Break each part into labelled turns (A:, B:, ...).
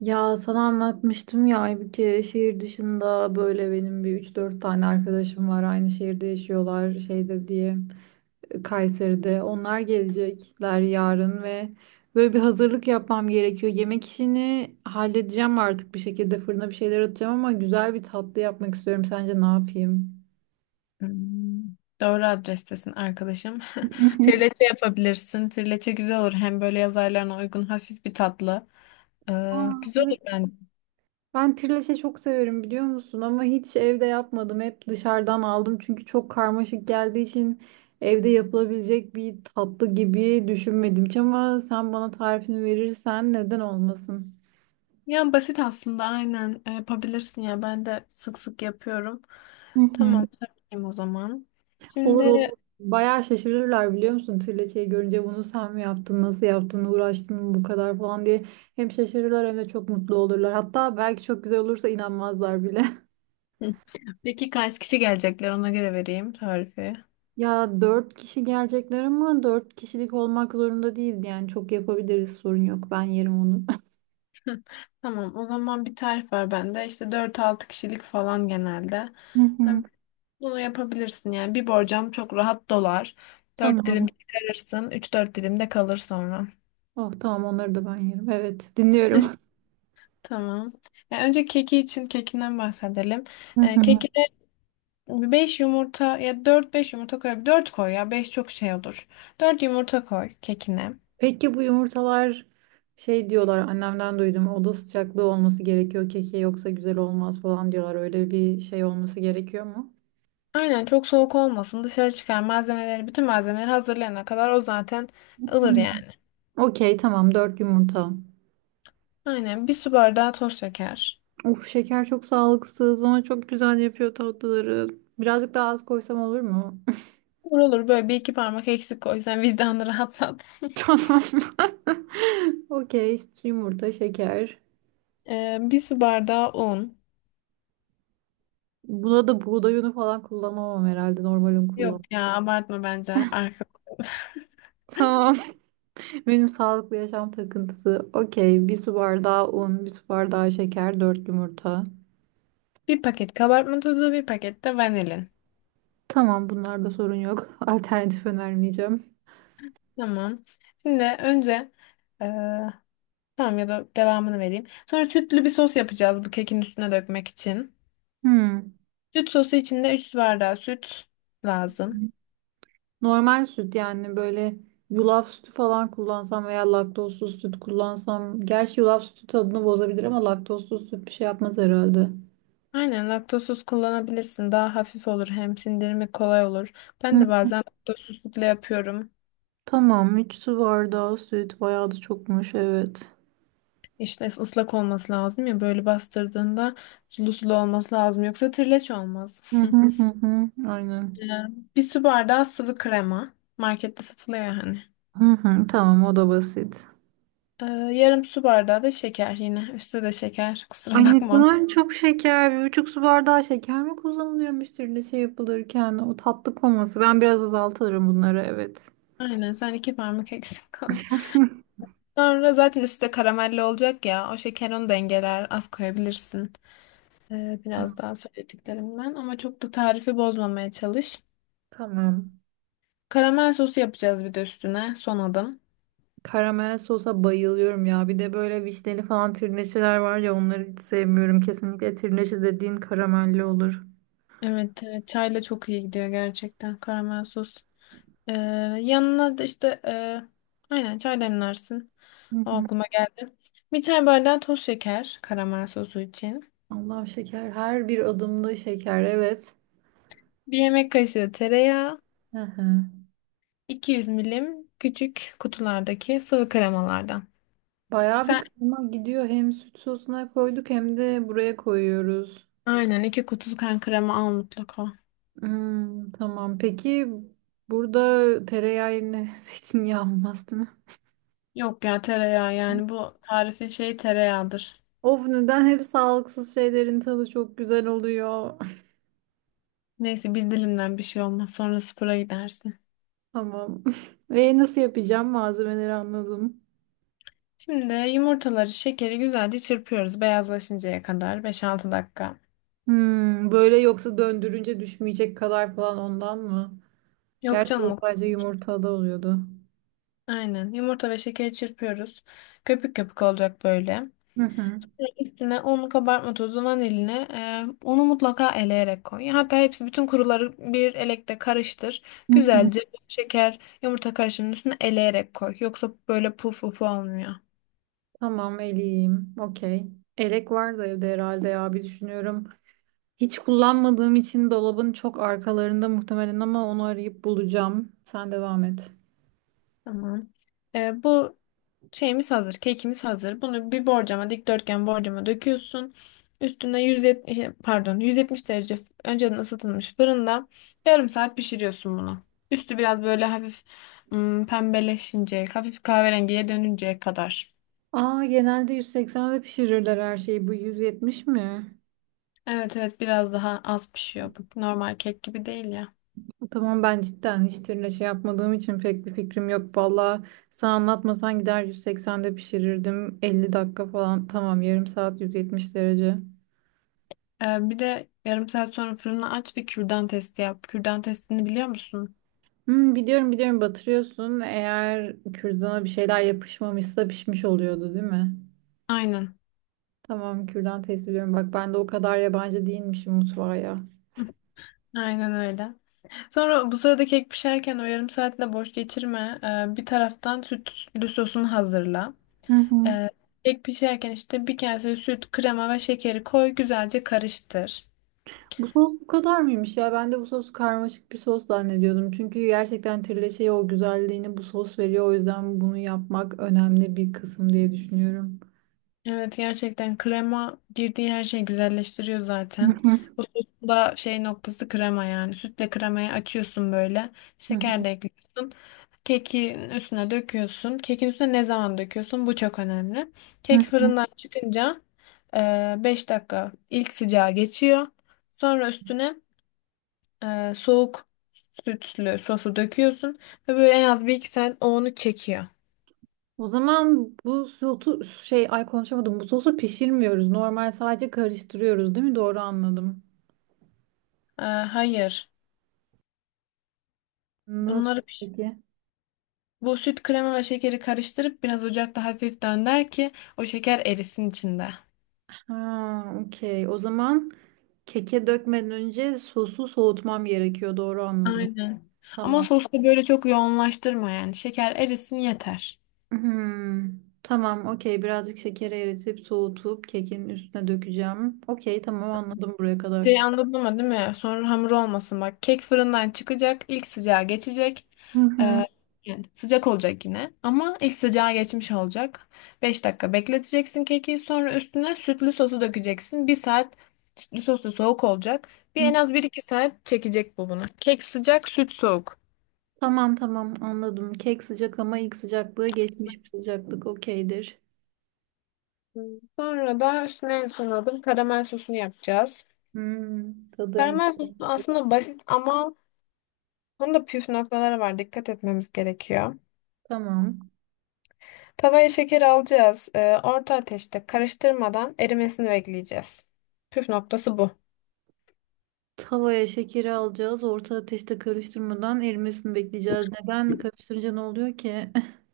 A: Ya sana anlatmıştım ya bir kere şehir dışında böyle benim üç dört tane arkadaşım var. Aynı şehirde yaşıyorlar şeyde diye Kayseri'de. Onlar gelecekler yarın ve böyle bir hazırlık yapmam gerekiyor. Yemek işini halledeceğim artık bir şekilde fırına bir şeyler atacağım ama güzel bir tatlı yapmak istiyorum. Sence ne yapayım?
B: Hmm, Doğru adrestesin arkadaşım. Trileçe yapabilirsin. Trileçe güzel olur. Hem böyle yaz aylarına uygun hafif bir tatlı. Ee,
A: Aa,
B: güzel
A: evet.
B: olur ben.
A: Ben trileçe çok severim biliyor musun? Ama hiç evde yapmadım. Hep dışarıdan aldım. Çünkü çok karmaşık geldiği için evde yapılabilecek bir tatlı gibi düşünmedim hiç. Ama sen bana tarifini verirsen neden olmasın?
B: Yani basit aslında aynen yapabilirsin ya. Ben de sık sık yapıyorum.
A: Hı hı.
B: Tamam yapayım o zaman.
A: Olur
B: Şimdi.
A: olur. Bayağı şaşırırlar biliyor musun? Trileçeyi görünce bunu sen mi yaptın, nasıl yaptın, uğraştın mı bu kadar falan diye. Hem şaşırırlar hem de çok mutlu olurlar. Hatta belki çok güzel olursa inanmazlar bile.
B: Hı. Peki kaç kişi gelecekler, ona göre vereyim tarifi.
A: Ya dört kişi gelecekler ama dört kişilik olmak zorunda değildi. Yani çok yapabiliriz sorun yok. Ben yerim onu.
B: Tamam o zaman bir tarif var bende. İşte dört altı kişilik falan genelde.
A: Hı hı.
B: Bunu yapabilirsin yani. Bir borcam çok rahat dolar. Dört dilim
A: Tamam.
B: çıkarırsın. Üç dört dilim de kalır sonra.
A: Oh tamam, onları da ben yerim. Evet, dinliyorum.
B: Tamam. Ya önce keki için kekinden bahsedelim.
A: Hı hı.
B: Kekine 5 yumurta ya dört beş yumurta koy. 4 koy ya 5 çok şey olur. Dört yumurta koy kekine.
A: Peki bu yumurtalar şey diyorlar, annemden duydum, oda sıcaklığı olması gerekiyor keke yoksa güzel olmaz falan diyorlar. Öyle bir şey olması gerekiyor mu?
B: Aynen çok soğuk olmasın. Dışarı çıkar malzemeleri bütün malzemeleri hazırlayana kadar o zaten ılır
A: Hı.
B: yani.
A: Okey, tamam, dört yumurta.
B: Aynen bir su bardağı toz şeker.
A: Of, şeker çok sağlıksız ama çok güzel yapıyor tatlıları. Birazcık daha az koysam olur mu?
B: Olur olur böyle bir iki parmak eksik koy. Sen vicdanını rahatlat.
A: Tamam. Okey. Yumurta, şeker.
B: Bir su bardağı un.
A: Buna da buğday unu falan kullanamam herhalde. Normal un
B: Yok
A: kullanmam.
B: ya abartma bence. Arka.
A: Tamam. Benim sağlıklı yaşam takıntısı. Okey. Bir su bardağı un, bir su bardağı şeker, dört yumurta.
B: Bir paket kabartma tozu, bir paket de vanilin.
A: Tamam, bunlarda sorun yok. Alternatif önermeyeceğim.
B: Tamam. Şimdi önce e, tamam ya da devamını vereyim. Sonra sütlü bir sos yapacağız bu kekin üstüne dökmek için.
A: Hmm.
B: Süt sosu için de 3 su bardağı süt lazım.
A: Normal süt yani, böyle yulaf sütü falan kullansam veya laktozsuz süt kullansam. Gerçi yulaf sütü tadını bozabilir ama laktozsuz süt bir şey yapmaz herhalde.
B: Aynen laktozsuz kullanabilirsin. Daha hafif olur hem sindirimi kolay olur. Ben de bazen laktozsuz sütle yapıyorum.
A: Tamam, 3 su bardağı süt bayağı da çokmuş, evet.
B: İşte ıslak olması lazım ya böyle bastırdığında sulu sulu olması lazım yoksa trileç olmaz.
A: Hı hı hı hı. Aynen.
B: Ee, bir su bardağı sıvı krema. Markette satılıyor hani.
A: Hı hı, tamam, o da basit.
B: Ee, yarım su bardağı da şeker yine. Üstü de şeker.
A: Ay,
B: Kusura
A: ne
B: bakma.
A: kadar çok şeker. Bir buçuk su bardağı şeker mi kullanılıyormuş türlü şey yapılırken? O tatlı koması. Ben biraz azaltırım bunları, evet.
B: Aynen sen iki parmak eksik koy. Sonra zaten üstü de karamelli olacak ya. O şeker onu dengeler. Az koyabilirsin. Biraz
A: Tamam.
B: daha söylediklerimden. Ama çok da tarifi bozmamaya çalış.
A: Tamam.
B: Karamel sosu yapacağız bir de üstüne. Son adım.
A: Karamel sosa bayılıyorum ya. Bir de böyle vişneli falan tirneşeler var ya, onları hiç sevmiyorum. Kesinlikle tirneşe dediğin karamelli olur.
B: Evet, evet, çayla çok iyi gidiyor gerçekten karamel sos. Ee, yanına da işte aynen çay demlersin.
A: Hı
B: O
A: hı.
B: aklıma geldi. Bir çay bardağı toz şeker karamel sosu için.
A: Allah şeker. Her bir adımda şeker, evet.
B: Bir yemek kaşığı tereyağı,
A: Hı hı.
B: 200 milim küçük kutulardaki sıvı kremalardan.
A: Bayağı bir
B: Sen
A: kıyma gidiyor. Hem süt sosuna koyduk hem de buraya koyuyoruz.
B: aynen iki kutu kan krema al mutlaka.
A: Hmm, tamam. Peki burada tereyağı yerine zeytinyağı olmaz değil mi?
B: Yok ya tereyağı yani bu tarifin şeyi tereyağıdır.
A: Of, neden hep sağlıksız şeylerin tadı çok güzel oluyor.
B: Neyse bir dilimden bir şey olmaz sonra spora gidersin.
A: Tamam. Ve nasıl yapacağım? Malzemeleri anladım.
B: Şimdi yumurtaları, şekeri güzelce çırpıyoruz beyazlaşıncaya kadar beş-altı dakika.
A: Hmm, böyle yoksa döndürünce düşmeyecek kadar falan ondan mı?
B: Yok
A: Gerçi
B: canım,
A: o sadece yumurtada oluyordu.
B: aynen yumurta ve şekeri çırpıyoruz. Köpük köpük olacak böyle.
A: Hı hı.
B: Üstüne un, kabartma tozu, vanilini, unu mutlaka eleyerek koy. Hatta hepsi bütün kuruları bir elekte karıştır.
A: Hı hı.
B: Güzelce şeker, yumurta karışımının üstüne eleyerek koy. Yoksa böyle puf puf olmuyor.
A: Tamam, eleyeyim. Okey. Elek var da evde herhalde ya, bir düşünüyorum. Hiç kullanmadığım için dolabın çok arkalarında muhtemelen, ama onu arayıp bulacağım. Sen devam et.
B: Tamam. Bu şeyimiz hazır, kekimiz hazır. Bunu bir borcama, dikdörtgen borcama döküyorsun. Üstüne 170, pardon, 170 derece önceden ısıtılmış fırında yarım saat pişiriyorsun bunu. Üstü biraz böyle hafif pembeleşince, hafif kahverengiye dönünceye kadar.
A: Aa, genelde 180'de pişirirler her şeyi. Bu 170 mi?
B: Evet evet biraz daha az pişiyor. Bu normal kek gibi değil ya.
A: Tamam, ben cidden hiç tirle şey yapmadığım için pek bir fikrim yok. Valla sen anlatmasan gider 180'de pişirirdim. 50 dakika falan. Tamam, yarım saat 170 derece.
B: Bir de yarım saat sonra fırını aç ve kürdan testi yap. Kürdan testini biliyor musun?
A: Hmm, biliyorum biliyorum batırıyorsun. Eğer kürdana bir şeyler yapışmamışsa pişmiş oluyordu değil mi?
B: Aynen.
A: Tamam, kürdan test ediyorum. Bak ben de o kadar yabancı değilmişim mutfağa ya.
B: Hı, aynen öyle. Sonra bu sırada kek pişerken o yarım saatinde boş geçirme. Bir taraftan sütlü sosunu hazırla.
A: Hı hı.
B: Ee, kek pişerken işte bir kase süt, krema ve şekeri koy, güzelce karıştır.
A: Bu sos bu kadar mıymış ya? Ben de bu sos karmaşık bir sos zannediyordum. Çünkü gerçekten trileçeye o güzelliğini bu sos veriyor. O yüzden bunu yapmak önemli bir kısım diye düşünüyorum.
B: Evet gerçekten krema girdiği her şeyi güzelleştiriyor
A: Hı
B: zaten.
A: hı.
B: Bu sosun da şey noktası krema yani. Sütle kremayı açıyorsun böyle.
A: Hı hı.
B: Şeker de ekliyorsun. Kekin üstüne döküyorsun. Kekin üstüne ne zaman döküyorsun? Bu çok önemli.
A: Hı
B: Kek
A: hı.
B: fırından çıkınca 5 dakika ilk sıcağı geçiyor. Sonra üstüne soğuk sütlü sosu döküyorsun. Ve böyle en az bir iki saat o onu çekiyor.
A: O zaman bu sosu şey, ay konuşamadım. Bu sosu pişirmiyoruz. Normal sadece karıştırıyoruz, değil mi? Doğru anladım.
B: E, hayır.
A: Nasıl
B: Bunları
A: peki?
B: bu süt krema ve şekeri karıştırıp biraz ocakta hafif dönder ki o şeker erisin içinde.
A: Ha, okey. O zaman keke dökmeden önce sosu soğutmam gerekiyor. Doğru anladım.
B: Aynen. Ama
A: Tamam.
B: sosu da böyle çok yoğunlaştırma yani. Şeker erisin yeter.
A: Hmm, tamam, okey. Birazcık şekeri eritip soğutup kekin üstüne dökeceğim. Okey, tamam, anladım buraya kadar.
B: Anladın mı değil mi? Sonra hamur olmasın bak. Kek fırından çıkacak. İlk sıcağı geçecek.
A: Hı
B: Ee,
A: hı.
B: yani sıcak olacak yine. Ama ilk sıcağı geçmiş olacak. 5 dakika bekleteceksin keki. Sonra üstüne sütlü sosu dökeceksin. Bir saat sütlü sosu soğuk olacak. Bir
A: Hı.
B: en az bir iki saat çekecek bu bunu. Kek sıcak, süt soğuk.
A: Tamam tamam anladım. Kek sıcak ama ilk sıcaklığı geçmiş bir sıcaklık okeydir.
B: Hmm. Sonra da üstüne en son adım karamel sosunu yapacağız.
A: Hmm, tadı en
B: Karamel
A: güzel.
B: sosu aslında basit ama bunun da püf noktaları var. Dikkat etmemiz gerekiyor.
A: Tamam.
B: Tavaya şeker alacağız. Orta ateşte karıştırmadan erimesini bekleyeceğiz. Püf noktası bu.
A: Tavaya şekeri alacağız. Orta ateşte karıştırmadan erimesini bekleyeceğiz. Neden karıştırınca ne oluyor ki?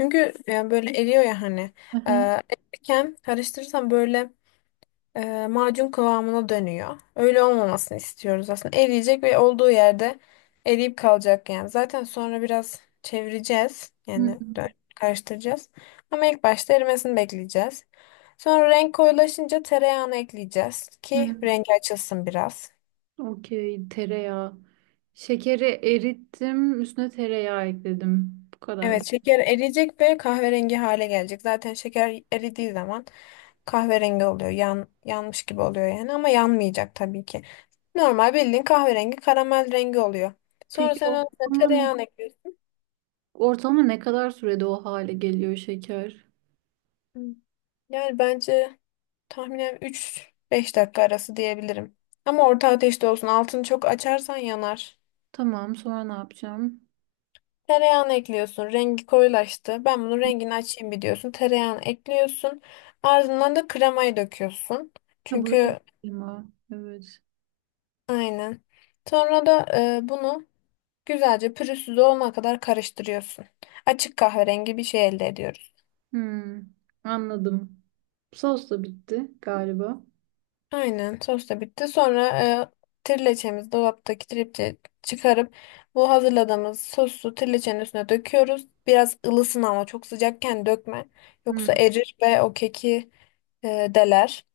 B: Çünkü yani böyle eriyor ya hani.
A: Aha.
B: Erirken karıştırırsan böyle macun kıvamına dönüyor. Öyle olmamasını istiyoruz aslında. Eriyecek ve olduğu yerde eriyip kalacak yani. Zaten sonra biraz çevireceğiz.
A: Hı hı.
B: Yani karıştıracağız. Ama ilk başta erimesini bekleyeceğiz. Sonra renk koyulaşınca tereyağını ekleyeceğiz ki
A: Hı.
B: rengi açılsın biraz.
A: Okey, tereyağı. Şekeri erittim, üstüne tereyağı ekledim. Bu kadar.
B: Evet, şeker eriyecek ve kahverengi hale gelecek. Zaten şeker eridiği zaman kahverengi oluyor. Yanmış gibi oluyor yani ama yanmayacak tabii ki. Normal bildiğin kahverengi karamel rengi oluyor. Sonra
A: Peki
B: sen ona
A: ortalama
B: tereyağını ekliyorsun.
A: ortalama ne kadar sürede o hale geliyor şeker?
B: Hı. Yani bence tahminen 3-5 dakika arası diyebilirim. Ama orta ateşte olsun. Altını çok açarsan yanar.
A: Tamam, sonra ne yapacağım?
B: Tereyağını ekliyorsun. Rengi koyulaştı. Ben bunun rengini açayım bir diyorsun. Tereyağını ekliyorsun. Ardından da kremayı döküyorsun.
A: Ha, buraya da
B: Çünkü.
A: koyayım ha. Evet.
B: Aynen. Sonra da bunu güzelce pürüzsüz olana kadar karıştırıyorsun. Açık kahverengi bir şey elde ediyoruz.
A: Hmm, anladım. Sos da bitti galiba.
B: Aynen sos da bitti. Sonra trileçemizi dolaptaki tripçe çıkarıp bu hazırladığımız sosu trileçenin üstüne döküyoruz. Biraz ılısın ama çok sıcakken dökme.
A: Hmm,
B: Yoksa erir ve o keki deler.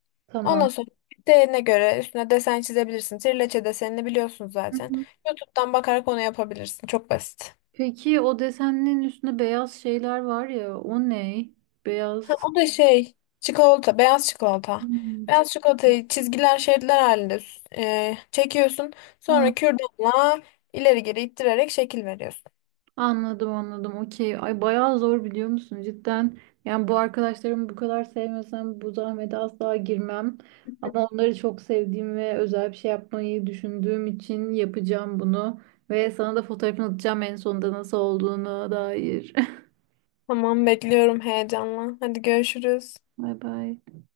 B: Ondan
A: tamam.
B: sonra isteğine göre üstüne desen çizebilirsin. Trileçe desenini biliyorsun
A: Hı
B: zaten.
A: hı.
B: YouTube'dan bakarak onu yapabilirsin. Çok basit.
A: Peki o desenlerin üstünde beyaz şeyler var ya, o ne?
B: Ha,
A: Beyaz.
B: o da çikolata, beyaz çikolata.
A: Hmm,
B: Beyaz
A: çikolata.
B: çikolatayı çizgiler, şeritler halinde çekiyorsun. Sonra kürdanla ileri geri ittirerek şekil veriyorsun.
A: Anladım anladım, okey. Ay bayağı zor biliyor musun, cidden. Yani bu arkadaşlarımı bu kadar sevmesem bu zahmete asla girmem. Ama onları çok sevdiğim ve özel bir şey yapmayı düşündüğüm için yapacağım bunu. Ve sana da fotoğrafını atacağım en sonunda nasıl olduğunu dair.
B: Tamam bekliyorum heyecanla. Hadi görüşürüz.
A: Bay bay.